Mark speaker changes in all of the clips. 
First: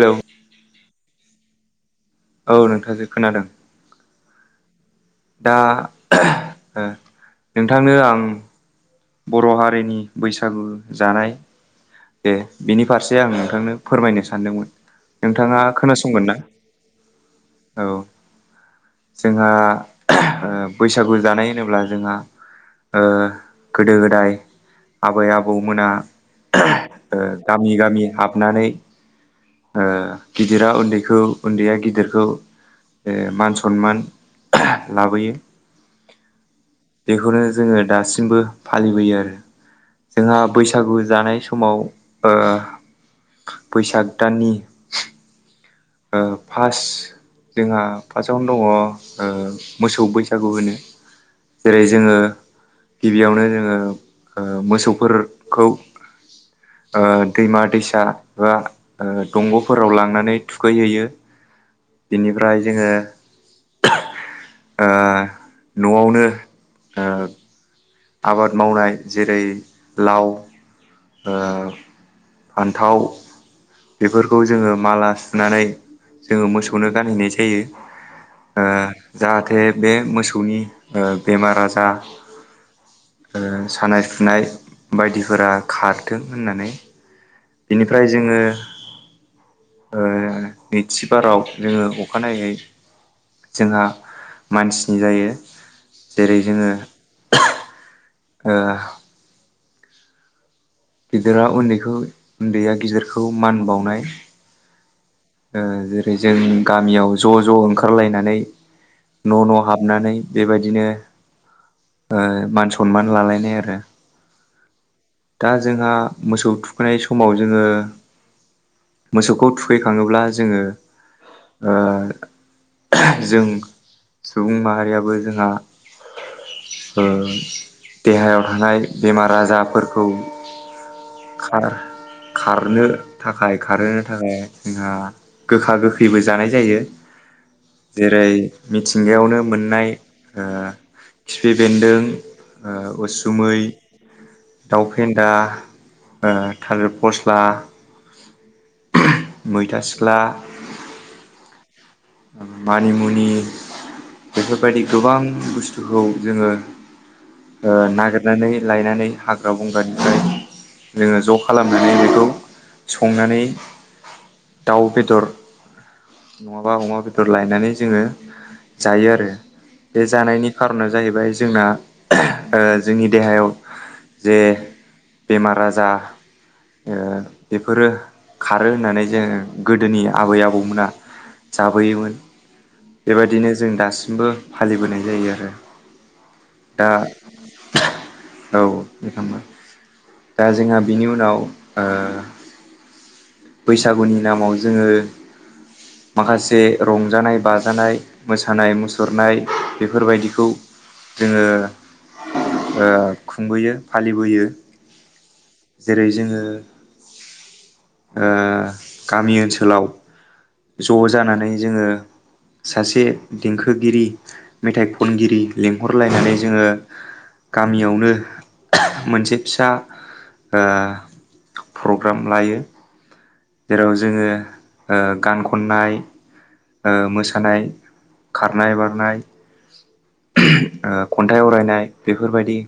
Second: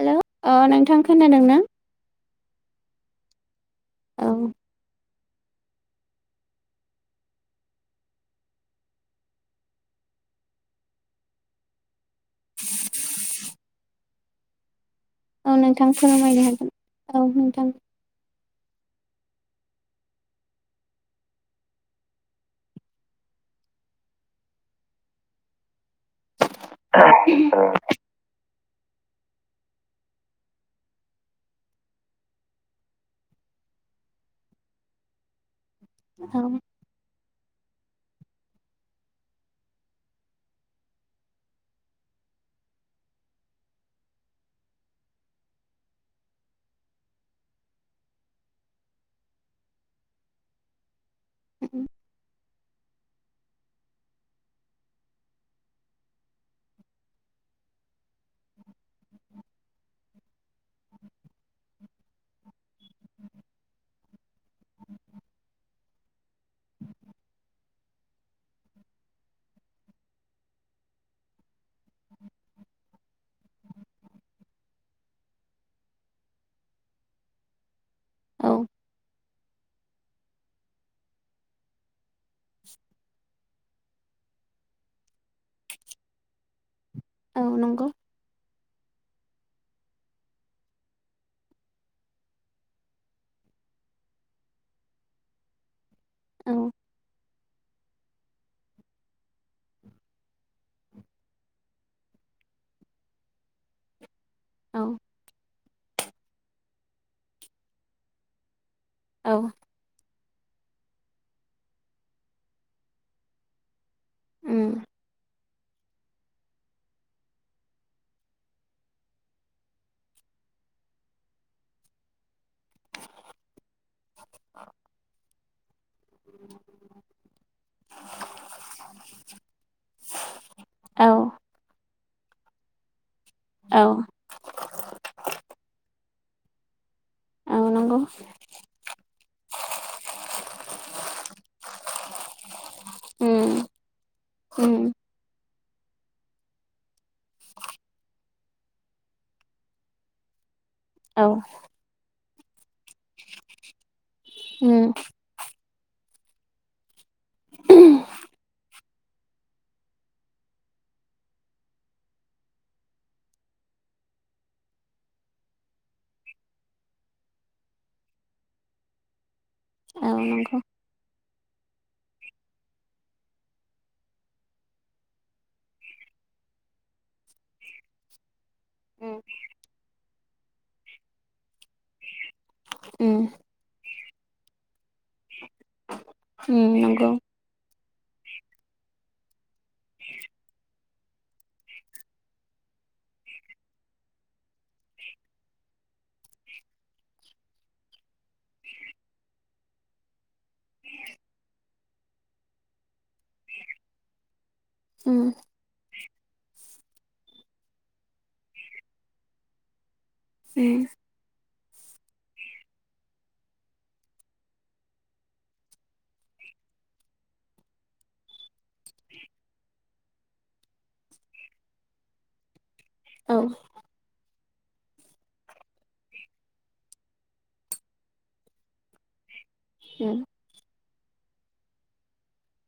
Speaker 1: Hello अ नोंथां खोनादों ना?
Speaker 2: औ नोंथांजो खोनादों।
Speaker 1: औ।
Speaker 2: दा नोंथांनो आं बर' हारिनि बैसागु जानाय दे बिनि फारसे आं नोंथांनो फोरमायनो सानदोंमोन।
Speaker 1: औ
Speaker 2: नोंथाङा
Speaker 1: नोंथां
Speaker 2: खोनासंगोन ना
Speaker 1: फोरमायनो हागोन औ नोंथां
Speaker 2: औ। जोंहा बैसागु जानाय होनोब्ला जोंहा गोदो- गोदाय, आबै -आबौमोना गामि -गामि हाबनानै गिदिरा उन्दैखौ उन्दैया गिदिरखौ मान सनमान लाबोयो।
Speaker 1: औ।
Speaker 2: बेखौनो जोङो दासिमबो फालिबोयो आरो जोंहा बैसागु जानाय सम समाव बैसाग दाननि फास जोंहा फार्स्टआवनो दङ मोसौ बैसागु होनो। जेरै जोङो गिबियावनो जोङो मोसौफोरखौ ओ दैमा दैसा बा ओ दंग'फोराव लांनानै थुखैहैयो बिनिफ्राय जोङो ओ न'आवनो ओ आबाद मावनाय जेरै लाव ओ फान्थाव बेफोरखौ जोङो माला सुनानै जोङो मोसौनो गानहैनाय जायो
Speaker 1: औ
Speaker 2: ओ जाहाथे बे मोसौनि ओ बेमार आजार ओ सानाय सुनाय बायदिफोरा खारदो होननानै
Speaker 1: औ नंगौ
Speaker 2: बिनिफ्राय जोङो ओ नैथि बाराव जोङो अखानायैै जोंहा मानसिनि जायो जेरै
Speaker 1: औ
Speaker 2: जोङो ओ गिदिरा उन्दैखौ उन्दैया गिदिरखौ मान बावनाय
Speaker 1: औ
Speaker 2: ओ जेरै जों गामियाव ज' ज' ओंखारलायनानै
Speaker 1: औ
Speaker 2: न' न' हाबनानै बेबायदिनो ओ मान सनमान लालायनाय आरो
Speaker 1: उम
Speaker 2: दा जोंहा मोसौ थुखैनाय समाव जोङो मोसौखौ थुखै खाङोब्ला जोङो ओ जों सुबुं माहारियाबो जोंहा ओ देहायाव थानाय बेमार आजारफोरखौ
Speaker 1: औ
Speaker 2: खार खारनो थाखाय
Speaker 1: औ
Speaker 2: खारहोनो थाखाय उम गोखा गोखैबो जानाय जायो
Speaker 1: औ नंगौ
Speaker 2: जेरै मिथिंगायावनो मोननाय खिफि बेन्दों
Speaker 1: उम
Speaker 2: उसुमै,
Speaker 1: उम
Speaker 2: दाउ फेन्दा थालिर फस्ला ओहम मैथा सिख्ला
Speaker 1: औ
Speaker 2: मानिमुनि बेफोरबायदि
Speaker 1: उम
Speaker 2: गोबां बुस्थु खौ जोङो नागिरनानै लायनानै हाग्रा बंग्रानिफ्राय जोङो ज' खालामनानै बेखौ संनानै दाउ बेदर नङाबा अमा बेदर लायनानै जोङो जायो आरो बे
Speaker 1: औ
Speaker 2: जानायनि
Speaker 1: नंगौ
Speaker 2: खार'ना जाहैबाय जोंना ओ जोंनि देहायाव जे बेमार आजा बेफोरो खारो होननानै जोङो गोदोनि आबै आबौमोना जाबोयोमोन
Speaker 1: उम
Speaker 2: बेबायदिनो जों दासिमबो फालिबोनाय जायो आरो
Speaker 1: हम
Speaker 2: दा
Speaker 1: नंगौ
Speaker 2: औ [unintelligible] दा जोंहा बिनि उनाव ओ बैसागुनि नामाव जोङो माखासे रंजानाय बाजानाय मोसानाय मुसुरनाय बेफोरबायदिखौ जोङो ओ खुंबोयो फालिबोयो
Speaker 1: उम
Speaker 2: जेरै जोङो ओ गामि ओनसोलाव
Speaker 1: उम
Speaker 2: ज' जानानै जोङो सासे देंखोगिरि मेथाइ खनगिरि लिंहरलायनानै जोङो गामियावनो ओह मोनसे फिसा ओ प्रग्राम लायो
Speaker 1: औ
Speaker 2: जेराव जोङो ओ गान खननाय ओ मोसानाय खारनाय बारनाय
Speaker 1: उम
Speaker 2: खन्थाइ आवरायनाय बेफोरबायदि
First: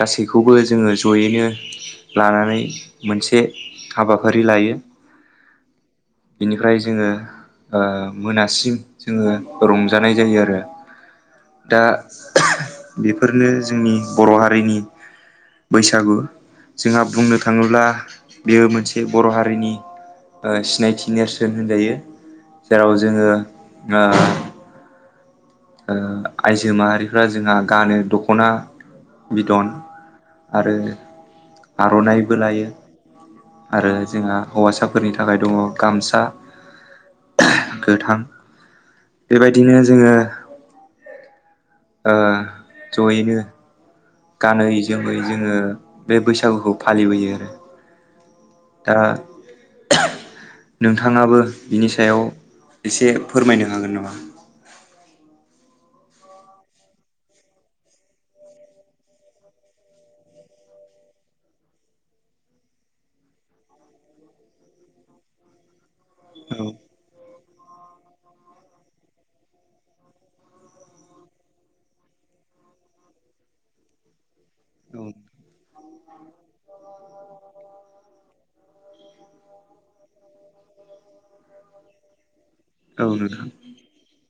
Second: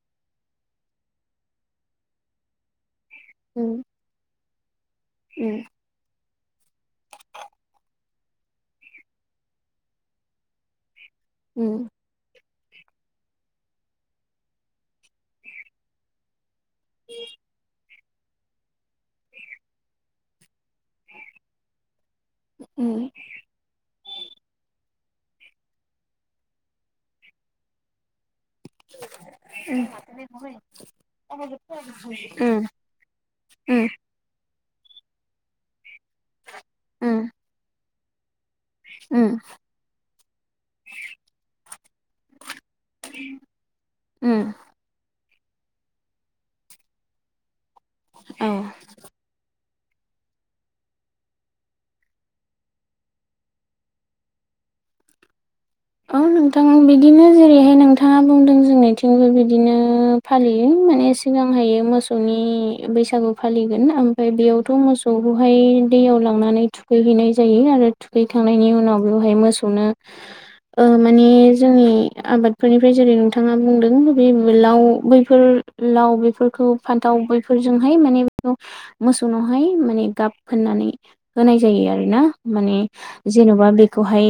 Speaker 2: गासैखौबो जोङो जयैनो लानानै मोनसे
Speaker 1: उम
Speaker 2: हाबाफारि लायो
Speaker 1: उम
Speaker 2: बेनिफ्राय जोङो ओ मोनासिम जोङो रंजानाय जायो आरो
Speaker 1: उम
Speaker 2: दा बेफोरनो जोंनि बर' हारिनि बैसागु जोंहा बुंनो थाङोब्ला बेयो मोनसे बर' हारिनि ओ सिनाय थि नेरसोन होनजायो जेराव जोङो ओ ओ आइजो माहारिफ्रा जोंहा गानो द ख'ना बिद'न आरो आर'नाइबो
Speaker 1: उम
Speaker 2: लायो। आरो जोंहा हौवासाफोरनि थाखाय दङ गामसा गोथां बेबायदिनो जोङो ज'यैनो
Speaker 1: उम उम
Speaker 2: गानै जोमै जोङो बे बैसागुखौ फालिबोयो
Speaker 1: औ
Speaker 2: दा [inaudible] नोंथाङाबो बिनि सायाव एसे फोरमायनो हागोन नामा? [inaudible]
Speaker 1: अ नोंथां बिदिनो जेरैहाय नोंथाङा बुंदों जोंनिथिंबो बिदिनो फालियो। माने सिगांहायो मोसौनि बैसागु फालिगोन ओमफाय बेयावथ' मोसौखौहाय दैयाव
Speaker 2: औ
Speaker 1: लांनानै थुखैहैनाय जायो आरो थुखैखांनायनि उनाव बेवहाय मोसौनो ओ माने जोंनि आबादफोरनिफाय जेरै नोंथाङा बुंदों बि बेलाव बैफोर लाव बेफोरखौ फान्थाव बेैफोरजोंहाय माने [inaudible] मोसौनावहाय माने गाब फोननानै होनाय जायो आरोना माने
Speaker 2: औ नोंथां
Speaker 1: जेन'बा बेखौहाय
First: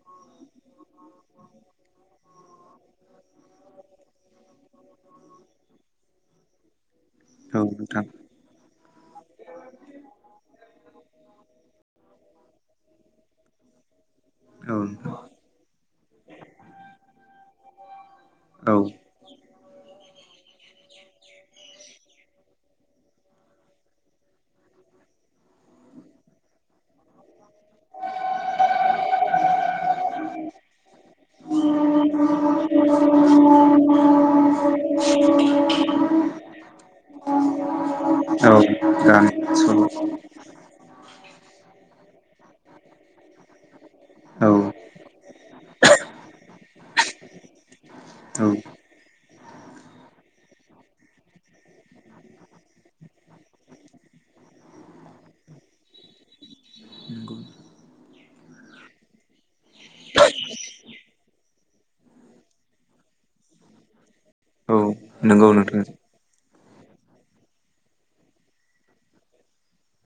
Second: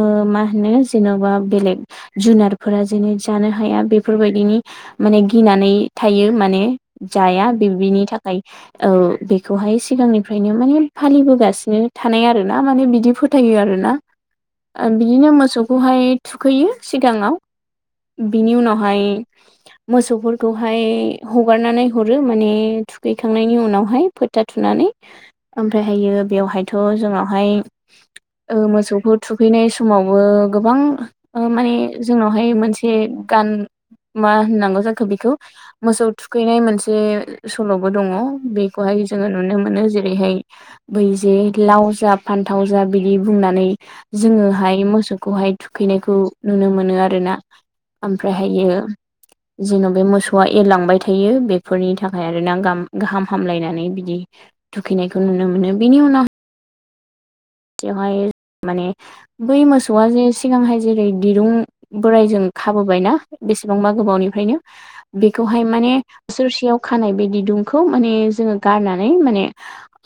Speaker 1: ओ मा बिनो जेन'बा बेलेग जुनारफोरा जेननो जानो हाया बेफोरबायदिनि माने गिनानै थायो माने जाया
Speaker 2: औ
Speaker 1: बे-बेनि
Speaker 2: नोंथां
Speaker 1: थाखाय औ बेखौहा हाय सिगांनिफ्रायनो माने फालिबोगासिनो थानाय आरो ना माने बिदि फोथायो आरोना ओ बिदिनो मो सौखौहाय थुखैयो सिगाङाव बिनि
Speaker 2: औ
Speaker 1: उनावहाय मोसौफोरखौहाय हगारनानै हरो माने थुखैखांनायनि उनावहाय फोथा थुनानै ओमफ्रायहायो बेयावहायथ' जोंनावहाय ओ मोसौखौ थुखैनाय समाव ओ गोबां माने जोंनावहाय मोनसे गान मा होननांगौ जाखो बेखौ मोसौ थुखैनाय मोनसे सल'बो दङ
Speaker 2: औ
Speaker 1: बेखौहाय
Speaker 2: गान
Speaker 1: जोङो नुनो मोनो
Speaker 2: सल'
Speaker 1: जेरैहाय बैजे लाव जा फान्थाव जा बिदि बुंनानै
Speaker 2: औ
Speaker 1: जोङोहाय मोस खौहाय थुखैनायखौ नुनो मोनो आरोना ओमफ्रायहायो जेन' बे मोसौआ एरलांबाय थायो बेफोरनि थाखाय आरो ना गाम गाहाम हामलायनानै बिदि थुखैनायखौ नुनो मोनो बिनि उनाव [unintelligible] हाय माने बै मोसौआ जे सिगांहाय जेरै दिरुं बोराइजों खाबोबायना बेसेबांबा गोबावनिफ्रायनो
Speaker 2: औ नंगौ औ नंगौ
Speaker 1: बेखौहाय
Speaker 2: नोंथां
Speaker 1: माने सोरसेयाव खानाय बे ददुंखौ माने जोङो गारनानै माने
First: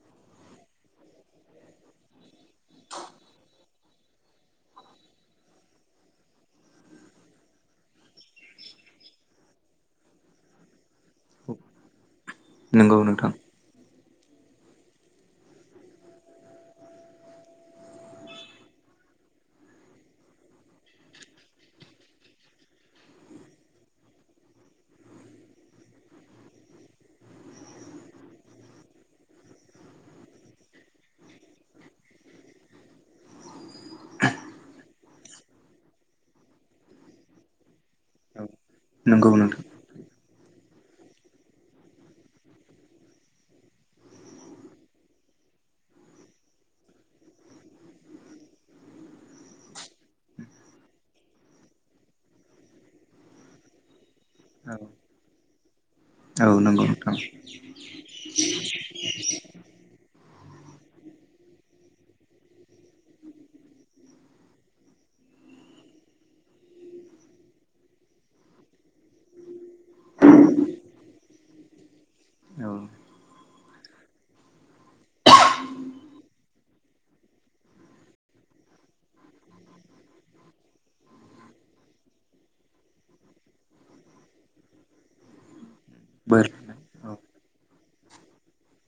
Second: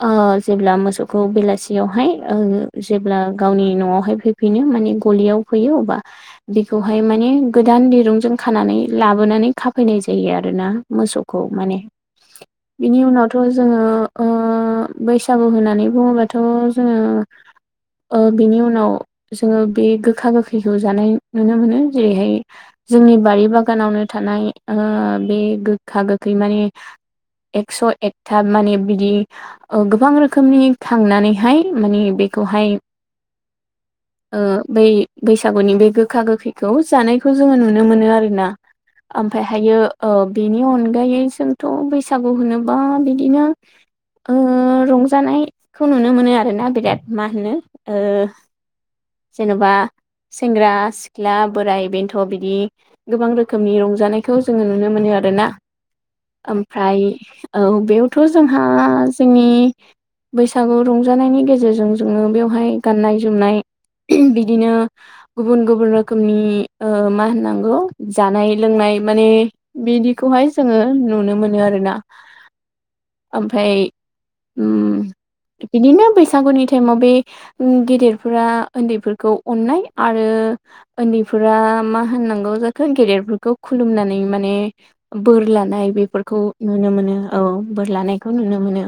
Speaker 1: ओ जेब्ला मोसौखौ बेलासियावहाय ओ जेब्ला गावनि न'आवहाय फैफिनो माने गलियाव फैयो अबा बेखौहाय माने ने गोदान दिरुंजों खानानै लाबोनानै खाफैनाय जायो आरोना मोसौखौ माने
Speaker 2: नंगौ
Speaker 1: बिनि
Speaker 2: नोंथां
Speaker 1: उनावथ' जोङो ओ बैसागु होननानै बुङोबाथ' ओं ओ बेनि उनाव जोङो बे गोखा गोखैखौ जानाय नुनो मोनो जेरैहाय जोंनि बारि बागानावनो थानाय ओ बे गोखा गोखै माने एक्स' एकथा माने बिदि ओ गोबां रोखोमनि खांनानैहाय माने बेखौहाय
Speaker 2: [inaudible]
Speaker 1: ओ बै बैसागुनि बे गोखा गोखैखौ जानायखौ जोङो नुनो मोनो आरो ना।
Speaker 2: नंगौ नोंथां
Speaker 1: ओमफायहायो ओ बेनि अन अनगायै जोंथ' बैसागु होनोबा बिदिनो ओ रंजानायखौ नुनो मोनो आरोना बिराद मा होनो ओ जेनबा सेंग्रा सिख्ला बोराय बेन्थ' बिदि गोबां रोखोमनि रंजानायखौ जोङो
Speaker 2: औ
Speaker 1: नुनो मोनो आरो ना
Speaker 2: औ नंगौ
Speaker 1: ओमफ्राय
Speaker 2: नोंथां
Speaker 1: औ बेयावथ' जोंहा जोंनि बैसागु रंजानायनि गेजेरजों जोङो बेवहाय गाननाय जोमनाय बिदिनो गुबुन गुबुन रोखोमनि मा होननांगौ जानाय लोंनाय माने बिदिखौहाय जोङो नुनो मोनो आरोना
Speaker 2: औ
Speaker 1: ओमफ्राय उम बिदिनो बैसाग बैसागुनि टाइमाव बे गेदेरफोरा उन्दैफोरखौ अननाय आरो उन्दै फोरा मा होननांगौ जाखो गेदेरफोरखौ खुलुमनानै माने बोर लानाय बेफोरखौ
Speaker 2: बोर
Speaker 1: नुनो मोनो औ बोर लानायखौ नुनो मोनो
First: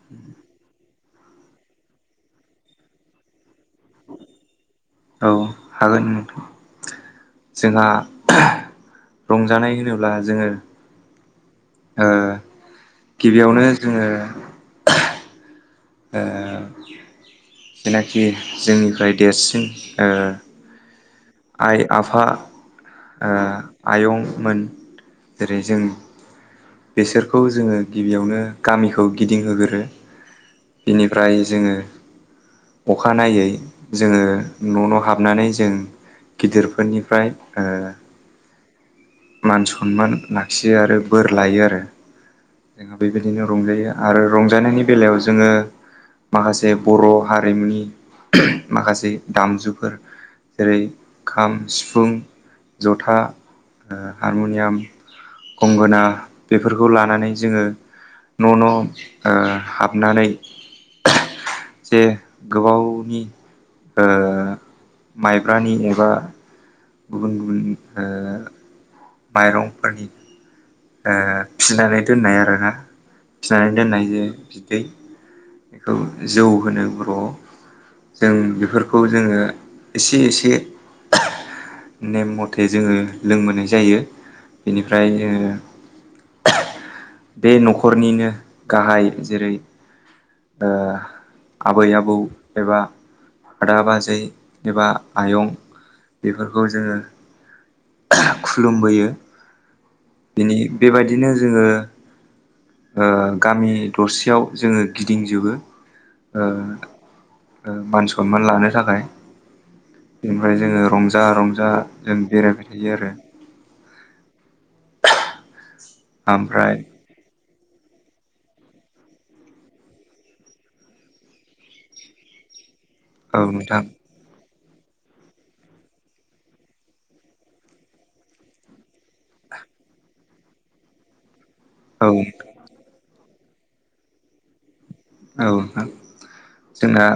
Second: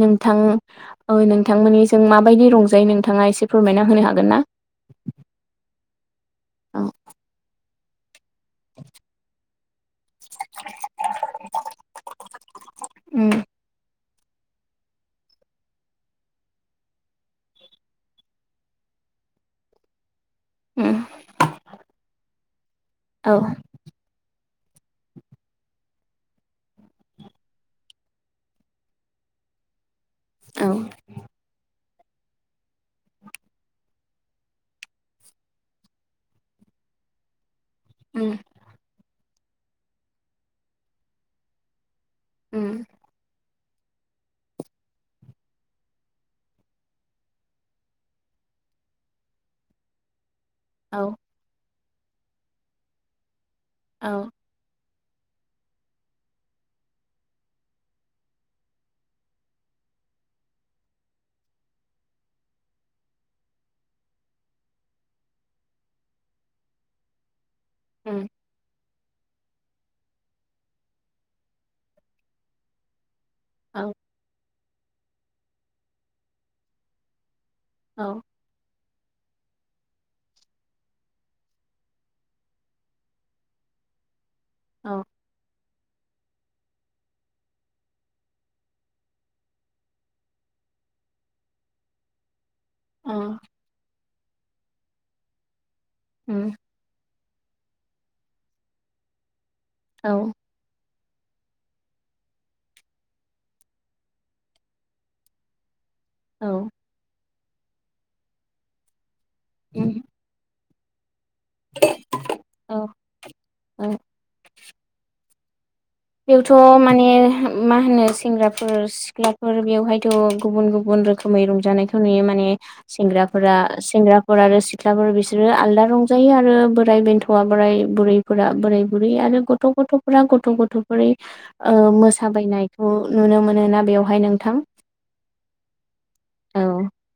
Speaker 1: नोंथां ओ नोंथ नोंथांमोननि जों माबायदि रंजायो नोंथाङा एसे फोरमायना होनो हागोन ना
Speaker 2: औ हागोन नोंथां
Speaker 1: औ
Speaker 2: जोंहा
Speaker 1: [inaudible]
Speaker 2: रंजानाय होनोब्ला जोङो ओ
Speaker 1: उम
Speaker 2: गिबियावनो जोङो ओ जेनाखि जोंनिफ्राय देरसिन ओ
Speaker 1: उम
Speaker 2: आइ आफा
Speaker 1: औ
Speaker 2: आयंमोन जेरै जों बेसोरखौ जोङो गिबियावनो गामिखौ गिदिंहोग्रो
Speaker 1: औ
Speaker 2: बेनिफ्राय जोङो अखानायनायै जोङो न' न' हाबनानै जों गिदिरफोरनिफ्राय ओ
Speaker 1: उम
Speaker 2: मान सनमान लाखियो आरो बोर लायो आरो
Speaker 1: उम
Speaker 2: जोंहा बेबायदिनो रंजायो आरो रंजानायनि बेलायाव जोङो माखासे बर' हारिमुनि माखासे दामजुफोर जेरै
Speaker 1: औ
Speaker 2: खाम सिफुं जथा
Speaker 1: औ
Speaker 2: हारमुनियाम गंगोना बेफोरखौ लानानै जोङो न' न' ओ हाबनानै जे गोबावनि ओ माइब्रानि एबा गुबुन गुबुन ओ
Speaker 1: उम
Speaker 2: माइरंफोरनि ओ फिनानै दोननाय आरोना फिनानै
Speaker 1: औ
Speaker 2: दोननायजों बिदै बेखौ जौ होनो बर'आव
Speaker 1: औ
Speaker 2: जों बेफोर खौ जोङो एसे एसे नेम मथे जोङो लोंबोनाय जायो
Speaker 1: औ
Speaker 2: बेनिफ्राय जोङो बे न'खरनिनो गाहाय जेरै ओ आबै आबौ एबा आदा बाजै एबा आयं
Speaker 1: उम
Speaker 2: बेफोरखौ जोङो खुलुमबोयो
Speaker 1: औ
Speaker 2: बिनि बेबायदिनो जोङो ओ गामि दरसेयाव जोङो गिदिंजोबो ओ
Speaker 1: औ
Speaker 2: ओ मान सनमान लानो थाखाय
Speaker 1: उम
Speaker 2: बेनिफ्राय जोङो जा रंजा जों बेरायबाय
Speaker 1: औ
Speaker 2: थायो आरो।
Speaker 1: औ
Speaker 2: ओमफ्राय
Speaker 1: बेयावथ' माने मा होनो सेंग्राफोर सिख्लाफोर बेवहायथ' गुबुन गुबुन रोखोमै रंजानायखौ नुयो माने
Speaker 2: औ
Speaker 1: सेंग्राफोरा
Speaker 2: नोंथां
Speaker 1: सेंग्राफोर आरो सि सिख्लाफोर बिसोरो आलदा रंजायो आरो बोराय बेन्थ'आ बोराय बुरैफोरा बोराय बुरै आरो गथ' गथ'फोरा गथ' गथ' फ्रै ओ
Speaker 2: औ
Speaker 1: मोसाबायनायखौ नुनो मोनो ना बेवहाय नोंथां
Speaker 2: औ नोंथां
Speaker 1: औ
Speaker 2: जोंना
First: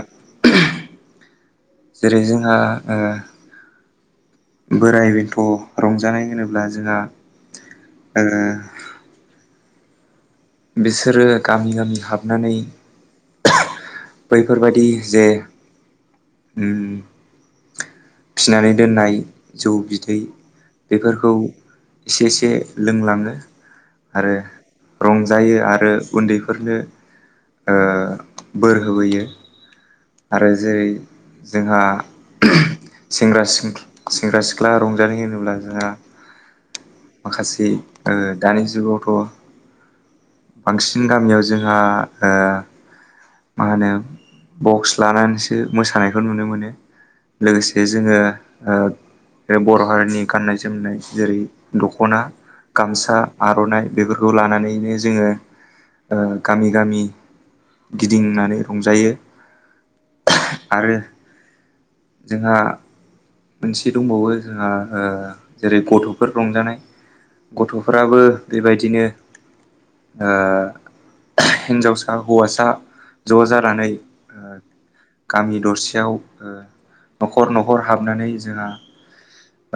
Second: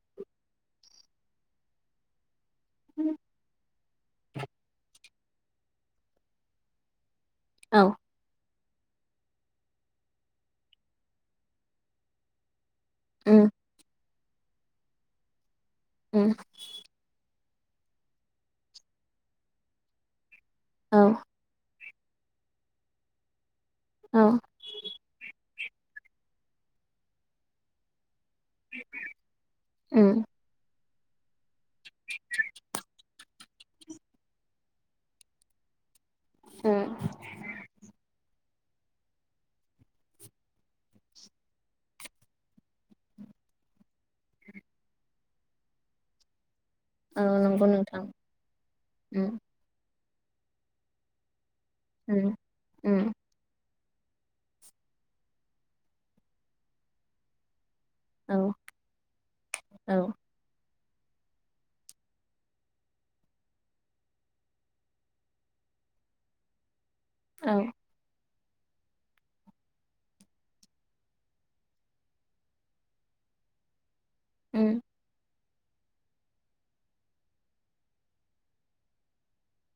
Speaker 2: जेरै जों दा ओ बोराय बेन्थ' रंजानाय होनोब्ला जोंहा
Speaker 1: औ
Speaker 2: ओ बिसोरो गामि गामि हाबनानै
Speaker 1: ओम
Speaker 2: बैफोरबादि जे
Speaker 1: उम
Speaker 2: फिनानै दोननाय जौ बिदै
Speaker 1: औ
Speaker 2: बेफोरखौ इसे एसे लोंलाङो आरो
Speaker 1: औ
Speaker 2: रं जायो आरो उन्दैफोरनो ओ बोर होबोयो
Speaker 1: उम
Speaker 2: आरो जेरै जोंहा सेंग्रा सिं, सेंग्रा सिख्ला रंजानाय होनोब्ला जोंहा
Speaker 1: उम
Speaker 2: माखासे ओ दानि जुगावथ' बांसिन गामियाव जोंहा ओ मा होनो बक्स लानानैसो मोसानायखौ नुनो मोनो।
Speaker 1: औ नंगौ
Speaker 2: लोगोसे
Speaker 1: नोंथां
Speaker 2: जोङो
Speaker 1: उम
Speaker 2: ओ बर' हारिनि गाननाय जोमनाय जेरै दख'ना,
Speaker 1: उम उम
Speaker 2: गामसा, आर'नाइ बेफोरखौ लानानैनो जोङो ओ गामि गामि
Speaker 1: औ
Speaker 2: गिदिंनानै रंजायो।
Speaker 1: औ
Speaker 2: आरो जोंहा मोनसे दंबावो जोंहा ओ जेरै गथ'फोर रंजानाय।
Speaker 1: औ
Speaker 2: गथ'फ्राबो बेबायदिनो ओ हिन्जावसा हौवासा ज' जानानै ओ
Speaker 1: उम
Speaker 2: गामि दरसेयाव ओ न'खर न'खर हाब नानै जोंहा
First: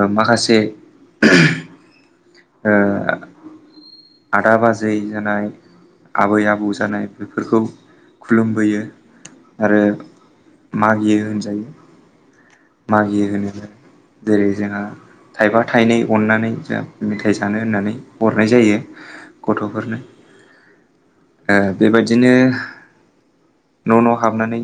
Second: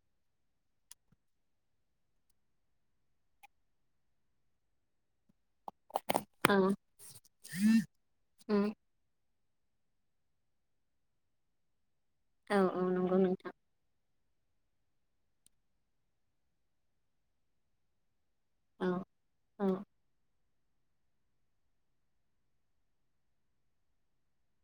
Speaker 2: ओ माखासे ओ आदा बाजै जानाय आबै
Speaker 1: औ
Speaker 2: आबौ जानाय बेफोरखौ
Speaker 1: उम
Speaker 2: खुलुमबोयो। आरो मागियो होनजायो।
Speaker 1: औ औ नंगौ
Speaker 2: मागियो
Speaker 1: नोंथां
Speaker 2: होनोब्ला जेरै जोंहा थाइफा थाइनै अननानै जों मेथाइ जानो होननानै हरनाय जायो
Speaker 1: औ औ
Speaker 2: गथ'फोरनो ओ बेबायदिनो न' न' हाबनानै